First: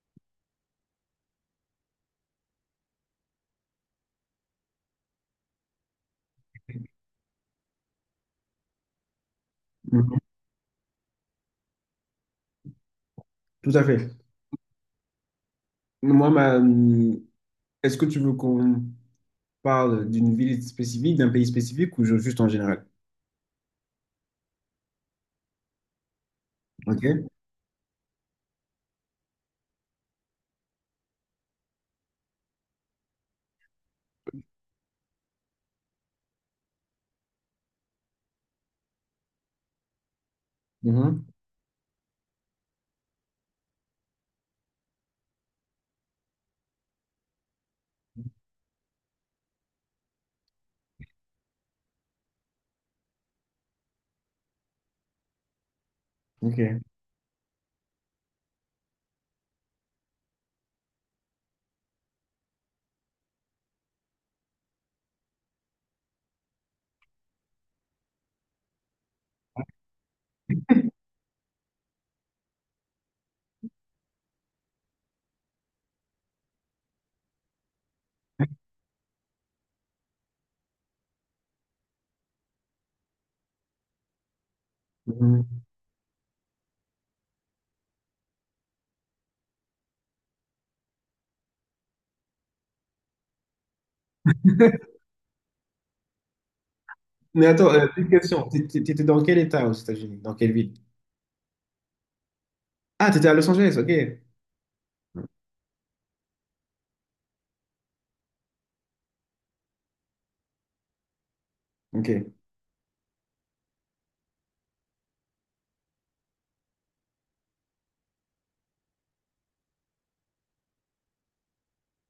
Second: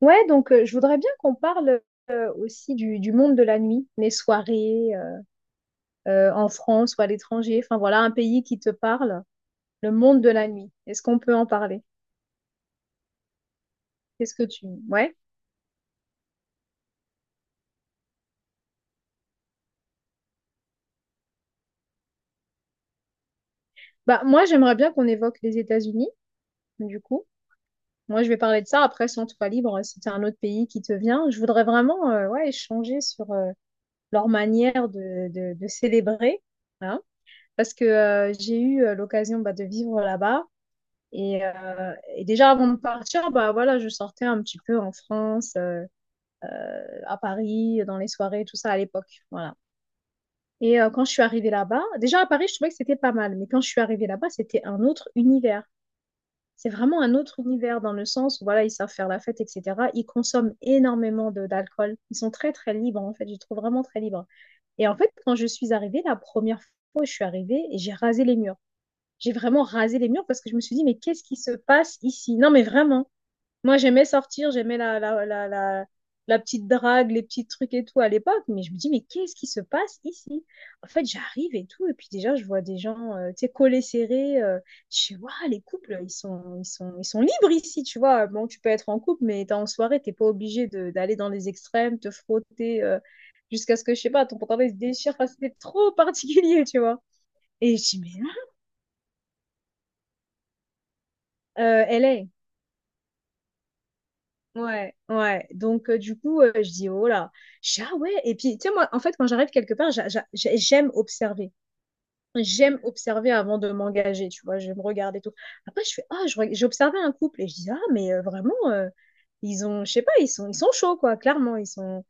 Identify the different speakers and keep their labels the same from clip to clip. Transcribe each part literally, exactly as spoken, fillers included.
Speaker 1: Ouais, donc euh, je voudrais bien qu'on parle euh, aussi du, du monde de la nuit, les soirées euh, euh, en France ou à l'étranger. Enfin voilà, un pays qui te parle, le
Speaker 2: Mhm.
Speaker 1: monde de la nuit. Est-ce qu'on peut en parler?
Speaker 2: Tout à fait.
Speaker 1: Qu'est-ce que tu... Ouais.
Speaker 2: Moi, ma... Est-ce que tu veux qu'on parle d'une ville spécifique, d'un pays spécifique ou ju- juste en général?
Speaker 1: Bah moi j'aimerais bien qu'on évoque les États-Unis, du coup.
Speaker 2: Ok.
Speaker 1: Moi je vais parler de ça. Après, sans toi libre, si t'as un autre pays qui te vient, je voudrais vraiment euh, ouais, échanger sur euh, leur manière de, de, de célébrer, hein. Parce que euh, j'ai eu euh, l'occasion bah, de vivre là-bas.
Speaker 2: Mhm.
Speaker 1: Et, euh, et déjà avant de partir, bah voilà, je sortais un petit peu en France, euh, à Paris, dans les soirées, tout ça à l'époque. Voilà. Et euh, quand je suis arrivée là-bas, déjà à Paris, je trouvais que c'était pas mal, mais quand je suis arrivée là-bas, c'était un autre univers.
Speaker 2: Ok.
Speaker 1: C'est vraiment un autre univers dans le sens où voilà, ils savent faire la fête, et cetera. Ils consomment énormément de d'alcool. Ils sont très très libres en fait. Je les trouve vraiment très libres. Et en fait, quand je suis arrivée la première fois, je suis arrivée et j'ai rasé les murs. J'ai vraiment rasé les murs parce que je me suis dit mais qu'est-ce qui se passe ici? Non mais vraiment. Moi, j'aimais sortir, j'aimais la, la, la, la, la petite drague, les petits trucs et tout à l'époque, mais je me dis, mais qu'est-ce qui se passe ici? En fait, j'arrive et tout, et puis déjà, je vois des gens, euh, tu sais, collés, serrés. Euh, je sais, waouh, les
Speaker 2: Mhm.
Speaker 1: couples, ils sont, ils sont, ils sont libres ici, tu vois. Bon, tu peux être en couple, mais t'es en soirée, t'es pas obligé de- d'aller dans les extrêmes, te frotter euh, jusqu'à ce que, je sais pas, ton pantalon il se déchire. Enfin, c'était trop particulier, tu vois.
Speaker 2: Mais attends,
Speaker 1: Et je
Speaker 2: euh,
Speaker 1: dis,
Speaker 2: petite
Speaker 1: mais
Speaker 2: question. T'é- t'é- T'étais dans quel état aux États-Unis? Dans quelle ville?
Speaker 1: là, euh, L A.
Speaker 2: Ah, t'étais à Los Angeles, ok.
Speaker 1: Ouais, ouais. Donc, euh, du coup, euh, je dis, oh là, je dis, ah ouais. Et puis, tu sais, moi, en fait, quand j'arrive quelque part, j'a- j'a- j'ai- j'aime observer.
Speaker 2: Ok.
Speaker 1: J'aime observer avant de m'engager, tu vois, je me regarde et tout. Après, je fais, ah, je reg- j'ai observé un couple et je dis, ah, mais euh, vraiment, euh, ils ont, je sais pas, ils sont, ils sont chauds, quoi, clairement, ils sont.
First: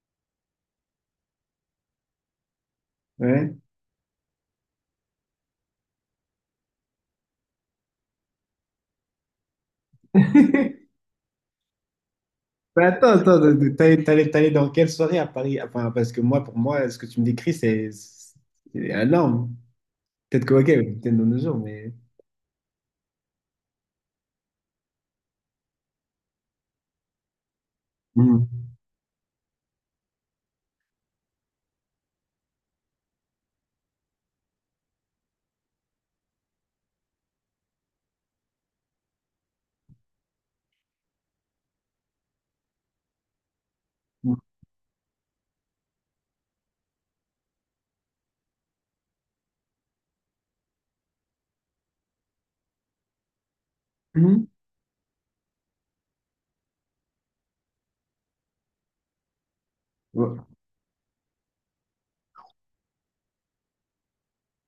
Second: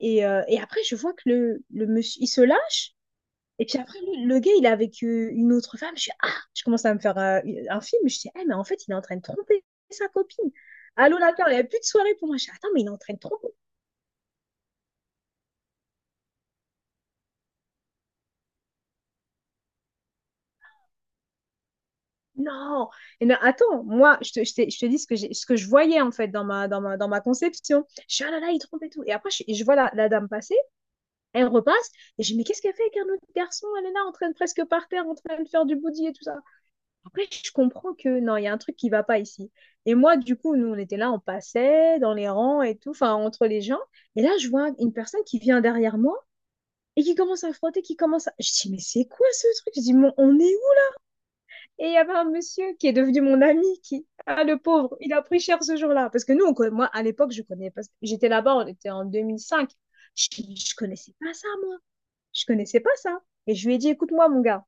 Speaker 1: Et, euh, et après, je vois que le, le monsieur, il se lâche
Speaker 2: Ouais.
Speaker 1: et puis après, lui, le gars, il est avec euh, une autre femme. Je suis, ah, je commence à me faire euh, un film. Je dis, ah, mais en fait, il est en train de tromper sa copine. Allô, la peur, il n'y a plus de soirée pour moi. Je dis, attends, mais
Speaker 2: Mais
Speaker 1: il est en
Speaker 2: attends,
Speaker 1: train de
Speaker 2: attends,
Speaker 1: tromper.
Speaker 2: de- de- t'allais t'allais- t'allais dans quelle soirée à Paris? Enfin, parce que moi, pour moi, ce que tu me décris, c'est c'est énorme. Peut-être que, ok, peut-être dans nos jours, mais.
Speaker 1: Non. Et non, attends, moi, je te, je t'ai- je te dis ce que, j'ai- ce que je voyais, en fait, dans ma, dans ma, dans ma conception. Je suis, ah là là, il
Speaker 2: Mhm.
Speaker 1: trompe et tout. Et après, je, je vois la, la dame passer, elle repasse. Et je dis, mais qu'est-ce qu'elle fait avec un autre garçon? Elle est là, en train de presque par terre, en train de faire du body et tout ça. Après, je comprends que non, il y a un truc qui va pas ici. Et moi, du coup, nous, on était là, on passait dans les rangs et tout, enfin, entre les gens. Et là, je vois une personne qui vient derrière moi et qui commence à frotter, qui commence à... Je dis, mais c'est quoi ce truc? Je dis, mais on est où? Et il y avait un monsieur qui est devenu mon ami, qui... Ah,
Speaker 2: Mhm.
Speaker 1: le pauvre, il a pris cher ce jour-là. Parce que nous, on conna- moi, à l'époque, je connais pas... J'étais là-bas, on était en deux mille cinq. Je,
Speaker 2: Ouais.
Speaker 1: je connaissais pas ça, moi. Je connaissais pas ça. Et je lui ai dit, écoute-moi, mon gars.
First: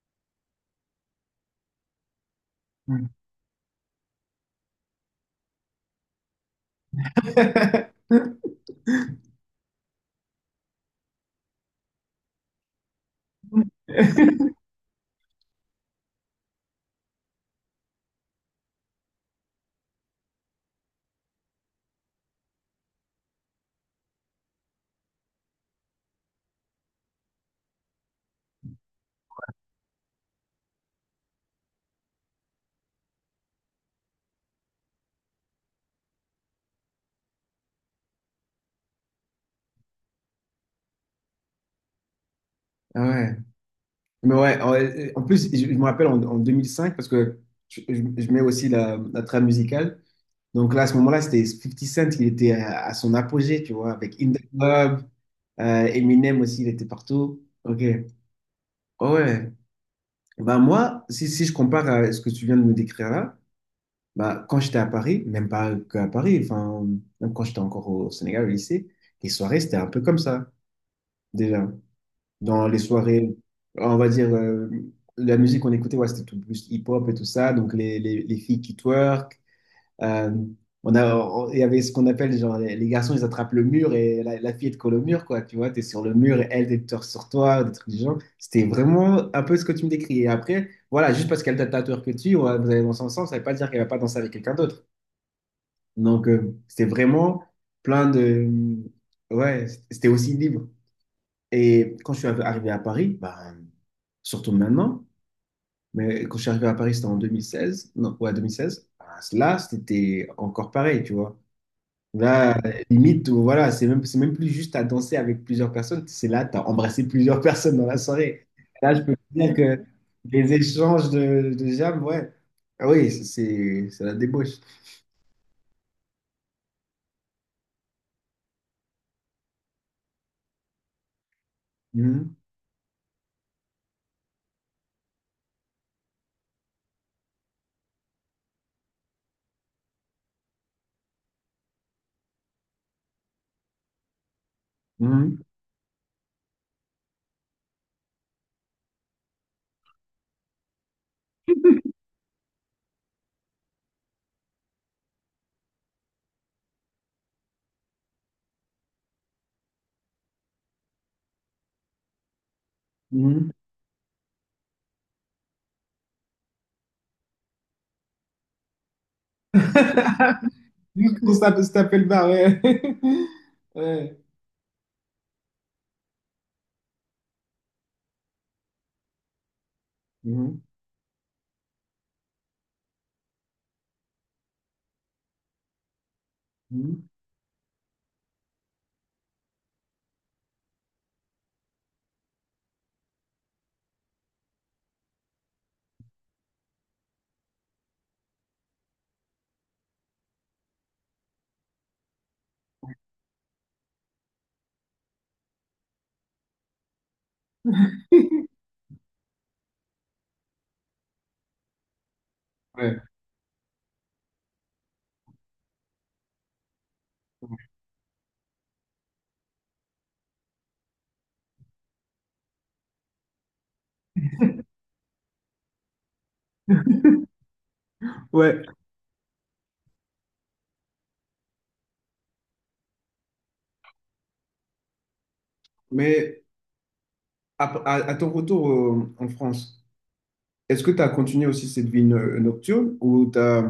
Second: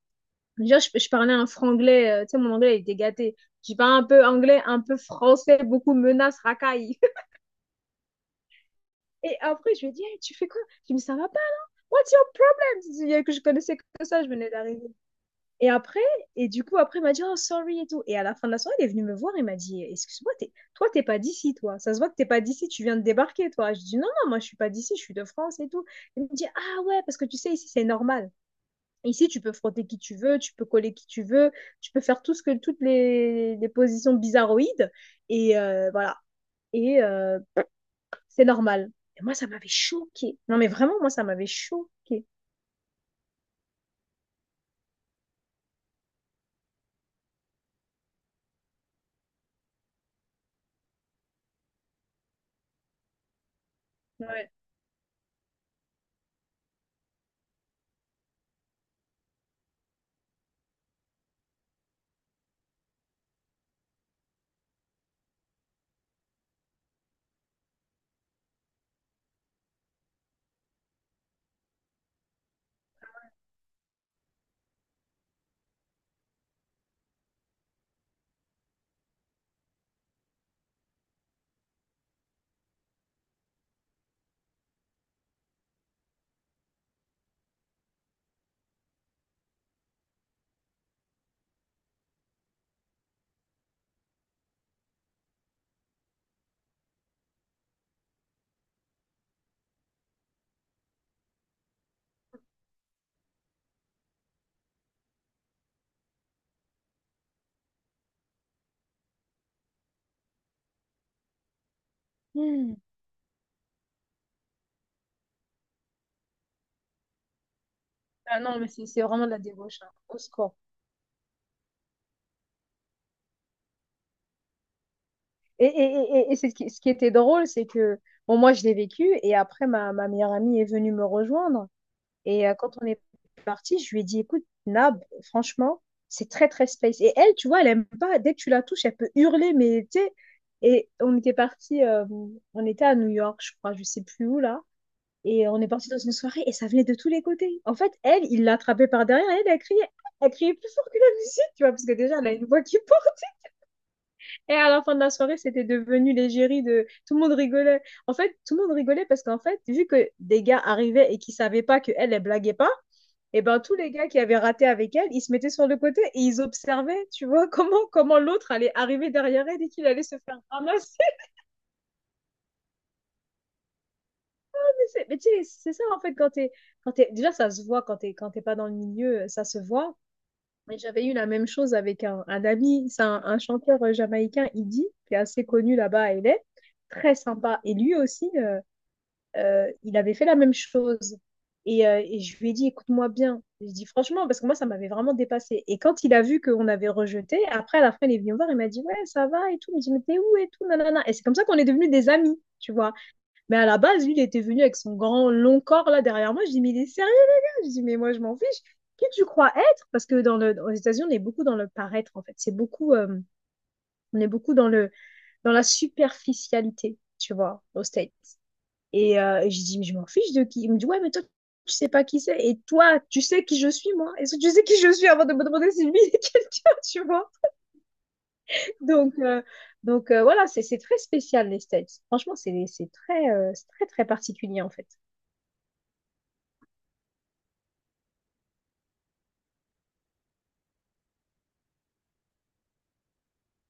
Speaker 1: Déjà, je, je parlais un franglais, euh, tu sais, mon anglais il était gâté. J'ai parlé un peu anglais, un peu français, beaucoup menaces, racailles. Et après, je lui ai dit, hey, tu fais quoi? Je me dis, ça va pas? What's your problem? Tu dis, que je connaissais que ça, je venais d'arriver. Et après, et du coup, après, il m'a dit, oh, sorry et tout. Et à la fin de la soirée, il est venu me voir il m'a dit, excuse-moi, t'es- toi, t'es pas d'ici, toi. Ça se voit que t'es pas d'ici, tu viens de débarquer, toi. Je dis, non, non, moi, je suis pas d'ici, je suis de France et tout. Il me dit, ah ouais, parce que tu sais, ici, c'est normal. Ici, tu peux frotter qui tu veux, tu peux coller qui tu veux, tu peux faire tout ce que, toutes les, les positions bizarroïdes. Et euh, voilà. Et euh, c'est normal. Et moi, ça m'avait choqué. Non, mais vraiment, moi, ça m'avait choqué.
Speaker 2: Ah ouais. Mais ouais, en en plus, je je me rappelle en, en deux mille cinq, parce que je, je- je mets aussi la, la trame musicale. Donc là, à ce moment-là, c'était Fifty Cent, il était à, à son apogée, tu vois, avec In The
Speaker 1: Ouais.
Speaker 2: Club, euh, Eminem aussi, il était partout. Ok. Oh ouais. Bah moi, si, si je compare à ce que tu viens de me décrire là, bah quand j'étais à Paris, même pas qu'à Paris, enfin, même quand j'étais encore au Sénégal, au lycée, les soirées, c'était un peu comme ça, déjà. Dans les soirées, on va dire, euh, la musique qu'on écoutait, ouais, c'était tout plus hip-hop et tout ça, donc les, les, les filles qui twerk, euh, on a, on- il y avait ce qu'on appelle, genre, les, les garçons, ils attrapent le mur et la, la fille, elle te colle au mur, quoi, tu vois, t'es sur le mur et elle, elle te sur toi, des trucs du genre. C'était vraiment un peu ce que tu me décris. Et après, voilà, juste parce qu'elle t'a twerk que tu, ouais, vous allez danser ensemble, ça veut pas dire qu'elle va pas danser avec quelqu'un d'autre. Donc, euh, c'était vraiment plein de... Ouais, c'était aussi libre. Et quand je suis arrivé à Paris, ben, surtout maintenant, mais quand je suis arrivé à Paris, c'était en deux mille seize. Non, ouais, deux mille seize. Ah, là, c'était encore pareil, tu vois. Là,
Speaker 1: Hmm.
Speaker 2: limite, voilà, c'est même, c'est même plus juste à danser avec plusieurs personnes. C'est là, tu as embrassé plusieurs personnes dans la
Speaker 1: Ah
Speaker 2: soirée.
Speaker 1: non, mais c'est
Speaker 2: Là, je
Speaker 1: c'est
Speaker 2: peux te
Speaker 1: vraiment de la
Speaker 2: dire
Speaker 1: débauche,
Speaker 2: que
Speaker 1: hein. Au
Speaker 2: les
Speaker 1: score.
Speaker 2: échanges de, de jam, ouais. Ah oui, c'est c'est la débauche.
Speaker 1: Et, et, et, et c'est ce qui, ce qui était drôle, c'est que, bon, moi, je l'ai vécu. Et après, ma, ma meilleure amie est venue me rejoindre.
Speaker 2: Mhm,
Speaker 1: Et euh, quand on est parti, je lui ai dit, écoute, Nab, franchement, c'est très, très space. Et elle, tu vois, elle aime pas. Dès que tu la touches, elle peut hurler, mais tu sais. Et on était parti, euh, on était à New York, je crois, je sais plus où là.
Speaker 2: mhm,
Speaker 1: Et on est parti dans une soirée et ça venait de tous les côtés. En fait, elle, il l'a attrapée par derrière et elle a crié. Elle criait plus fort que la musique, tu vois, parce que déjà, elle a une voix qui porte. Et à la fin de la soirée, c'était devenu l'égérie de tout le monde rigolait. En fait, tout le monde rigolait parce qu'en fait, vu que des gars arrivaient et qui savaient pas que elle, elle blaguait pas, et
Speaker 2: mhm.
Speaker 1: ben tous les gars qui avaient raté avec elle, ils se mettaient sur le côté et ils observaient, tu vois, comment, comment l'autre allait arriver derrière elle et qu'il allait se faire ramasser.
Speaker 2: Juste pour ça, se taper le bar, ouais. Ouais.
Speaker 1: Mais, mais tu sais, c'est ça en fait, quand t'es, quand t'es- déjà ça se voit, quand t'es, quand t'es pas dans le milieu, ça se voit.
Speaker 2: Mhm,
Speaker 1: Mais j'avais eu la même chose avec un, un ami, c'est un, un chanteur jamaïcain, Idi, qui est assez connu là-bas à L A,
Speaker 2: mhm.
Speaker 1: très sympa. Et lui aussi, euh, euh, il avait fait la même chose. Et, euh, et je lui ai dit, écoute-moi bien. Je dis franchement, parce que moi, ça m'avait vraiment dépassé. Et quand il a vu qu'on avait rejeté, après, à la fin, il est venu me voir, il m'a dit, ouais, ça va et tout. Il me dit, mais t'es où et tout, nanana. Et c'est comme ça qu'on est devenus des amis, tu vois. Mais à la base, lui, il était venu avec son grand, long corps là derrière moi. Je dis, mais il est sérieux, les gars? Je dis, mais moi, je m'en fiche. Qui tu crois être? Parce que dans le, aux États-Unis, on est beaucoup dans le paraître, en fait. C'est beaucoup,
Speaker 2: Ouais.
Speaker 1: euh, on est beaucoup dans le, dans la superficialité, tu vois, au States. Et euh, je dis, mais je m'en fiche de qui. Il me dit, ouais, mais toi, tu sais pas qui c'est. Et toi, tu sais qui je suis, moi. Est-ce que tu sais qui je suis avant de me demander si lui est quelqu'un, tu vois?
Speaker 2: Ouais,
Speaker 1: Donc, euh, donc euh, voilà, c'est c'est très spécial, les States. Franchement, c'est c'est très, euh, c'est très, très particulier, en fait.
Speaker 2: mais à, à- à ton retour euh, en France, est-ce que tu as continué aussi cette vie no- nocturne ou t'as,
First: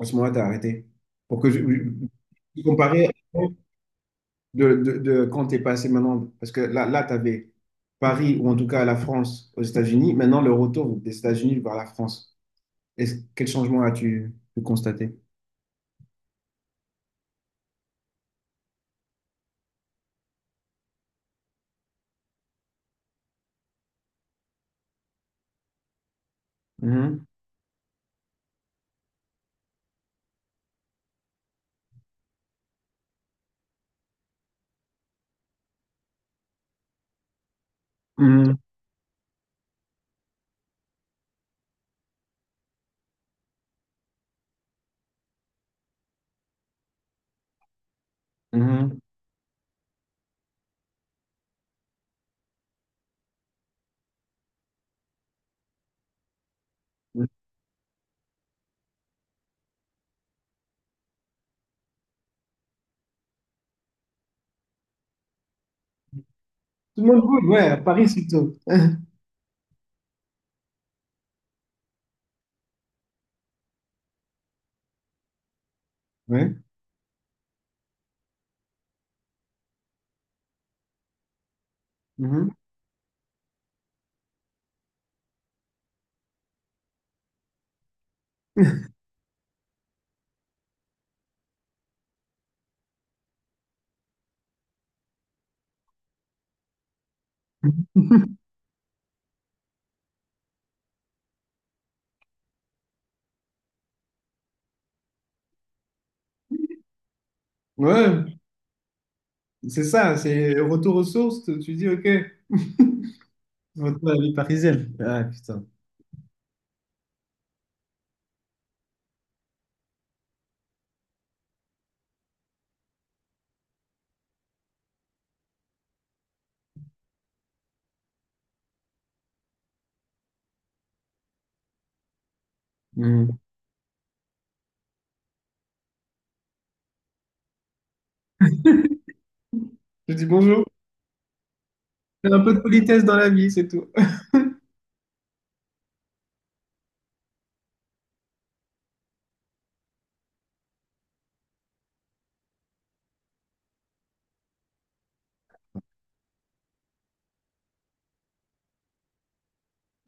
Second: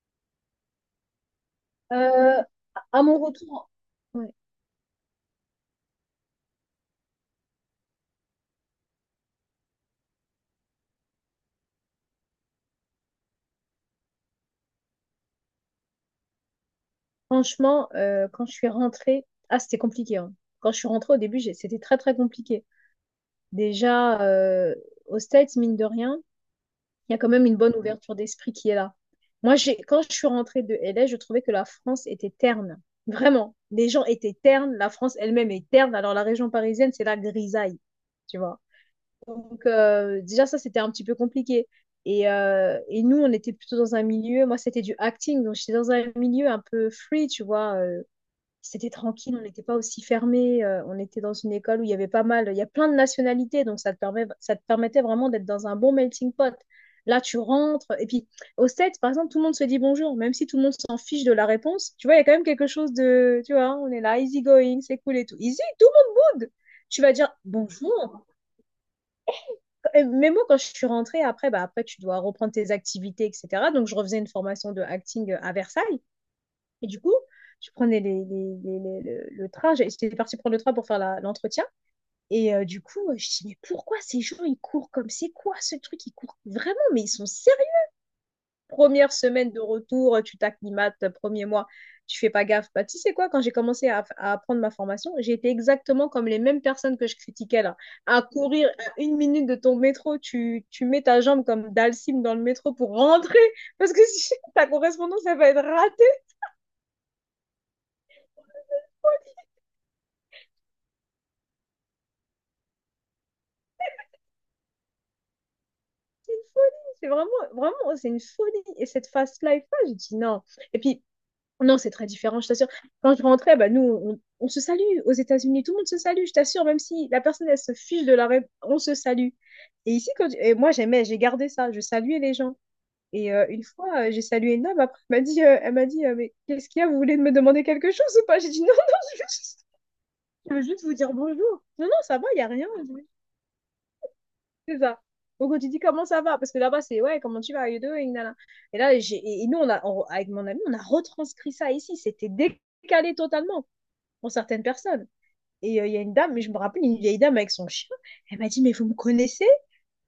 Speaker 2: à ce moment-là, tu as arrêté? Pour que je,
Speaker 1: Euh,
Speaker 2: je-
Speaker 1: à
Speaker 2: comparer
Speaker 1: mon retour, ouais,
Speaker 2: de, de, de quand tu es passé maintenant, parce que là, là tu avais Paris ou en tout cas la France aux États-Unis, maintenant le retour des États-Unis vers la France. Est-ce, quel changement as-tu pu constater?
Speaker 1: franchement, euh, quand je suis rentrée, ah, c'était compliqué, hein. Quand je suis rentrée au début, j'ai- c'était très, très compliqué. Déjà, euh, aux States, mine de rien, il y a
Speaker 2: Mhm,
Speaker 1: quand même une bonne ouverture d'esprit qui est là. Moi, j'ai, quand je suis rentrée de L A, je trouvais que la France était terne. Vraiment, les gens étaient ternes, la France elle-même est terne. Alors la région parisienne, c'est la grisaille, tu
Speaker 2: mhm,
Speaker 1: vois. Donc euh, déjà ça, c'était un petit peu compliqué. Et, euh, et nous, on était plutôt dans un milieu, moi c'était du acting, donc j'étais dans un milieu un peu free, tu vois, euh, c'était
Speaker 2: mhm.
Speaker 1: tranquille, on n'était pas aussi fermé. Euh, on était dans une école où il y avait pas mal, il y a plein de nationalités, donc ça te permet, ça te permettait vraiment d'être dans un bon melting pot. Là, tu rentres, et puis au States, par exemple, tout le monde se dit bonjour, même si tout le monde s'en fiche de la réponse. Tu vois, il y a quand même quelque chose de, tu vois, on est là, easy going, c'est cool et tout. Easy, tout le monde boude. Tu
Speaker 2: Tout
Speaker 1: vas
Speaker 2: le monde
Speaker 1: dire
Speaker 2: bouge, ouais, à Paris
Speaker 1: bonjour.
Speaker 2: surtout.
Speaker 1: Et même moi, quand je suis rentrée, après, bah, après, tu dois reprendre tes activités, et cetera. Donc, je refaisais une formation de acting à Versailles.
Speaker 2: Ouais.
Speaker 1: Et du coup, je prenais les, les- les- les- le, le train, j'ai- j'étais partie prendre le train pour faire la- l'entretien.
Speaker 2: Mhm.
Speaker 1: Et euh, du coup, je dis, mais pourquoi ces gens, ils courent, comme c'est quoi ce truc? Ils courent vraiment, mais ils sont sérieux. Première semaine de retour, euh, tu t'acclimates, euh, premier mois, tu fais pas gaffe. Bah, tu sais quoi, quand j'ai commencé à, à apprendre ma formation, j'ai été exactement comme les mêmes personnes que je critiquais là. À courir à une minute de ton métro, tu, tu mets ta jambe comme Dalsim dans le métro pour rentrer, parce que si ta correspondance, elle va être ratée.
Speaker 2: Ouais, c'est ça, c'est retour aux sources, tu tu dis ok, retour à la vie parisienne. Ah putain.
Speaker 1: C'est vraiment, vraiment, c'est une folie. Et cette fast life-là, j'ai dit non. Et puis, non, c'est très différent, je t'assure. Quand je rentrais, bah, nous, on, on se salue aux États-Unis. Tout le monde se salue, je t'assure, même si la personne, elle se fiche de la règle, on se salue. Et ici, quand, et moi, j'aimais, j'ai gardé ça. Je saluais les gens. Et
Speaker 2: Mhm.
Speaker 1: euh, une fois, euh, j'ai salué une dame. Après, elle m'a dit, euh, elle m'a dit, euh, mais qu'est-ce qu'il y a? Vous voulez me demander quelque chose ou pas? J'ai dit, non, non, je veux juste,
Speaker 2: Je dis
Speaker 1: je veux
Speaker 2: bonjour.
Speaker 1: juste vous dire bonjour. Non, non, ça va,
Speaker 2: Fais
Speaker 1: il
Speaker 2: un
Speaker 1: n'y a
Speaker 2: peu de
Speaker 1: rien.
Speaker 2: politesse dans la vie, c'est tout.
Speaker 1: C'est ça. Donc, quand tu dis comment ça va, parce que là-bas, c'est ouais, comment tu vas, how you doing, nana. Et là, j'ai, et nous, on a, on- avec mon ami, on a retranscrit ça ici. C'était décalé totalement pour certaines personnes. Et euh, il y a une dame, mais je me rappelle, une vieille dame avec son chien, elle m'a dit, mais vous me connaissez?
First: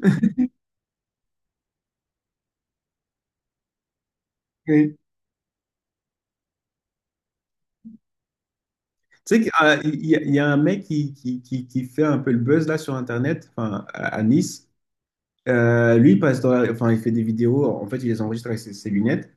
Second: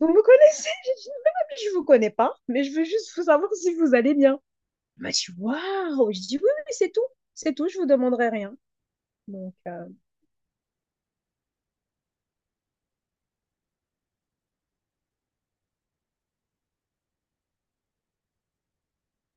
Speaker 1: Vous me connaissez? J'ai dit, non, mais je vous connais pas, mais je veux juste vous savoir si vous allez bien.
Speaker 2: Oui.
Speaker 1: Elle m'a dit, waouh! Je dis, oui, oui, c'est tout. C'est tout, je vous demanderai rien.
Speaker 2: Tu sais qu'il y
Speaker 1: Donc,
Speaker 2: a,
Speaker 1: euh,
Speaker 2: il y a un mec qui, qui, qui, qui fait un peu le buzz là sur Internet, enfin à à Nice. Euh, lui, il passe dans la- enfin, il fait des vidéos, en fait, il les enregistre avec ses, ses lunettes,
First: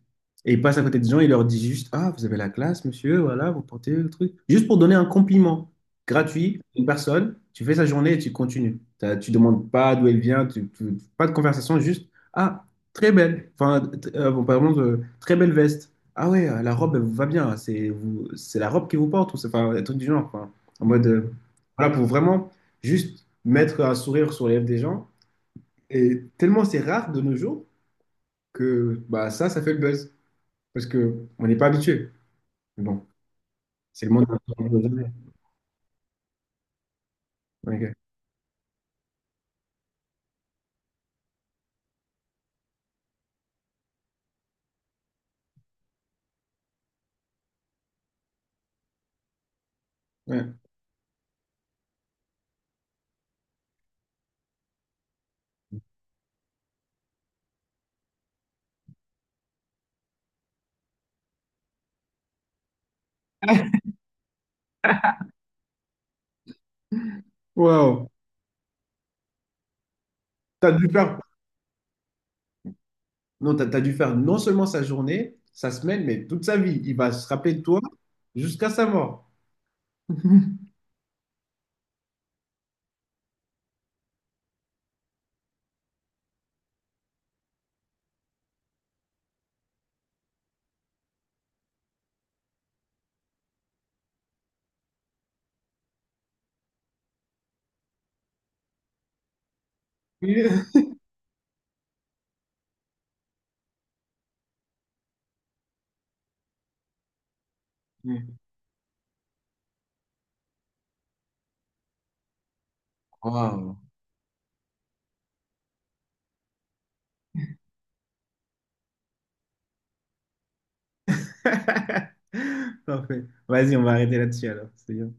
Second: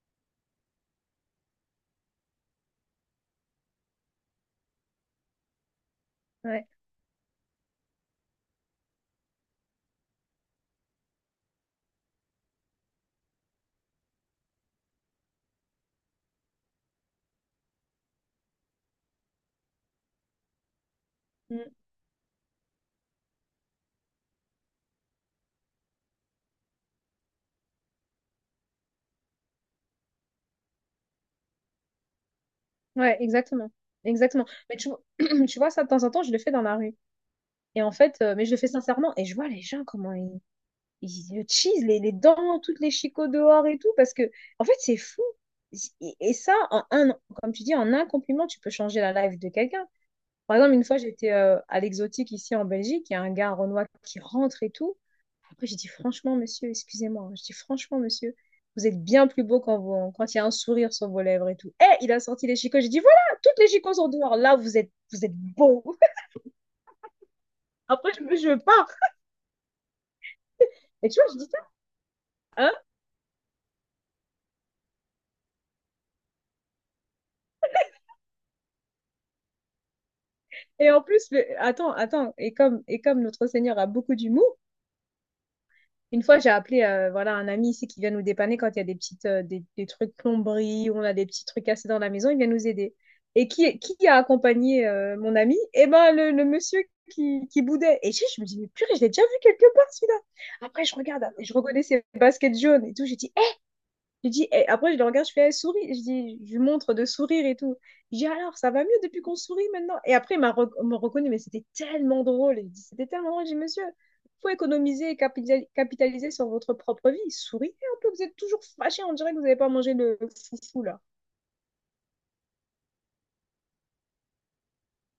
Speaker 2: et il passe à côté des gens, il leur dit juste, ah, vous avez la classe, monsieur, voilà, vous portez le truc. Juste pour donner un compliment gratuit
Speaker 1: ouais.
Speaker 2: à une personne, tu fais sa journée et tu continues. T'as- Tu demandes pas d'où elle vient, tu, tu- pas de conversation, juste, ah, très belle, enfin, t- euh, bon, par exemple, euh, très belle veste. Ah ouais, euh, la robe, elle vous va bien, c'est vous, c'est la robe qui vous porte, ou c'est, enfin, un truc du genre, enfin, en mode, euh,
Speaker 1: Mm.
Speaker 2: voilà, pour vraiment juste mettre un sourire sur les lèvres des gens. Et tellement c'est rare de nos jours que bah, ça, ça fait le buzz. Parce qu'on n'est pas habitué. Mais bon,
Speaker 1: Ouais, exactement.
Speaker 2: c'est le monde dans
Speaker 1: Exactement. Mais tu, vois-
Speaker 2: lequel
Speaker 1: tu vois, ça, de temps en temps, je le fais dans la rue.
Speaker 2: on est.
Speaker 1: Et en
Speaker 2: Ok.
Speaker 1: fait, euh, mais je le fais sincèrement, et je vois les gens comment ils, ils le cheese, les, les dents, toutes les chicots dehors et tout, parce que, en fait, c'est fou. Et, et ça, en un, comme tu dis, en un compliment, tu peux changer la life de quelqu'un. Par
Speaker 2: Ouais.
Speaker 1: exemple, une fois, j'étais euh, à l'exotique ici en Belgique, il y a un gars renois qui rentre et tout. Après, j'ai dit, franchement, monsieur, excusez-moi, hein. Je dis, franchement, monsieur, vous êtes bien plus beau quand, vous, quand il y a un sourire sur vos lèvres et tout. Et il a sorti les chicots, j'ai dit, voilà, toutes les chicots sont dehors, là, vous êtes, vous êtes beau.
Speaker 2: Wow.
Speaker 1: Après, je, me- je pars.
Speaker 2: T'as dû
Speaker 1: Et
Speaker 2: faire...
Speaker 1: tu vois, je dis ça.
Speaker 2: Non, t'as, t'as dû faire non seulement sa journée, sa semaine, mais toute sa vie. Il va se rappeler de toi jusqu'à sa mort.
Speaker 1: Et en plus, le- attends, attends, et comme, et comme notre Seigneur a beaucoup d'humour, une fois j'ai appelé euh, voilà, un ami ici qui vient nous dépanner quand il y a des petites euh, des, des trucs plomberie, ou on a des petits trucs cassés dans la maison, il vient nous aider. Et qui, qui a accompagné euh, mon ami? Eh ben le, le monsieur qui, qui boudait. Et je, je me dis, mais purée, je l'ai déjà vu quelque part celui-là. Après, je regarde, je reconnais ses baskets jaunes et tout. J'ai dit, je dis, eh, après, je le regarde, je fais, eh, souris. Je dis, je lui montre de sourire et tout. Je dis, alors, ça va mieux depuis qu'on sourit maintenant. Et après, il m'a rec- me reconnu, mais c'était tellement drôle. Il dit, c'était tellement drôle. Je dis,
Speaker 2: Wow.
Speaker 1: monsieur, faut économiser et capital- capitaliser sur votre propre vie. Souriez un peu, vous êtes toujours fâché. On dirait que vous n'avez pas mangé le foufou, là.
Speaker 2: Parfait. Vas-y, on va arrêter là-dessus alors. C'est bien.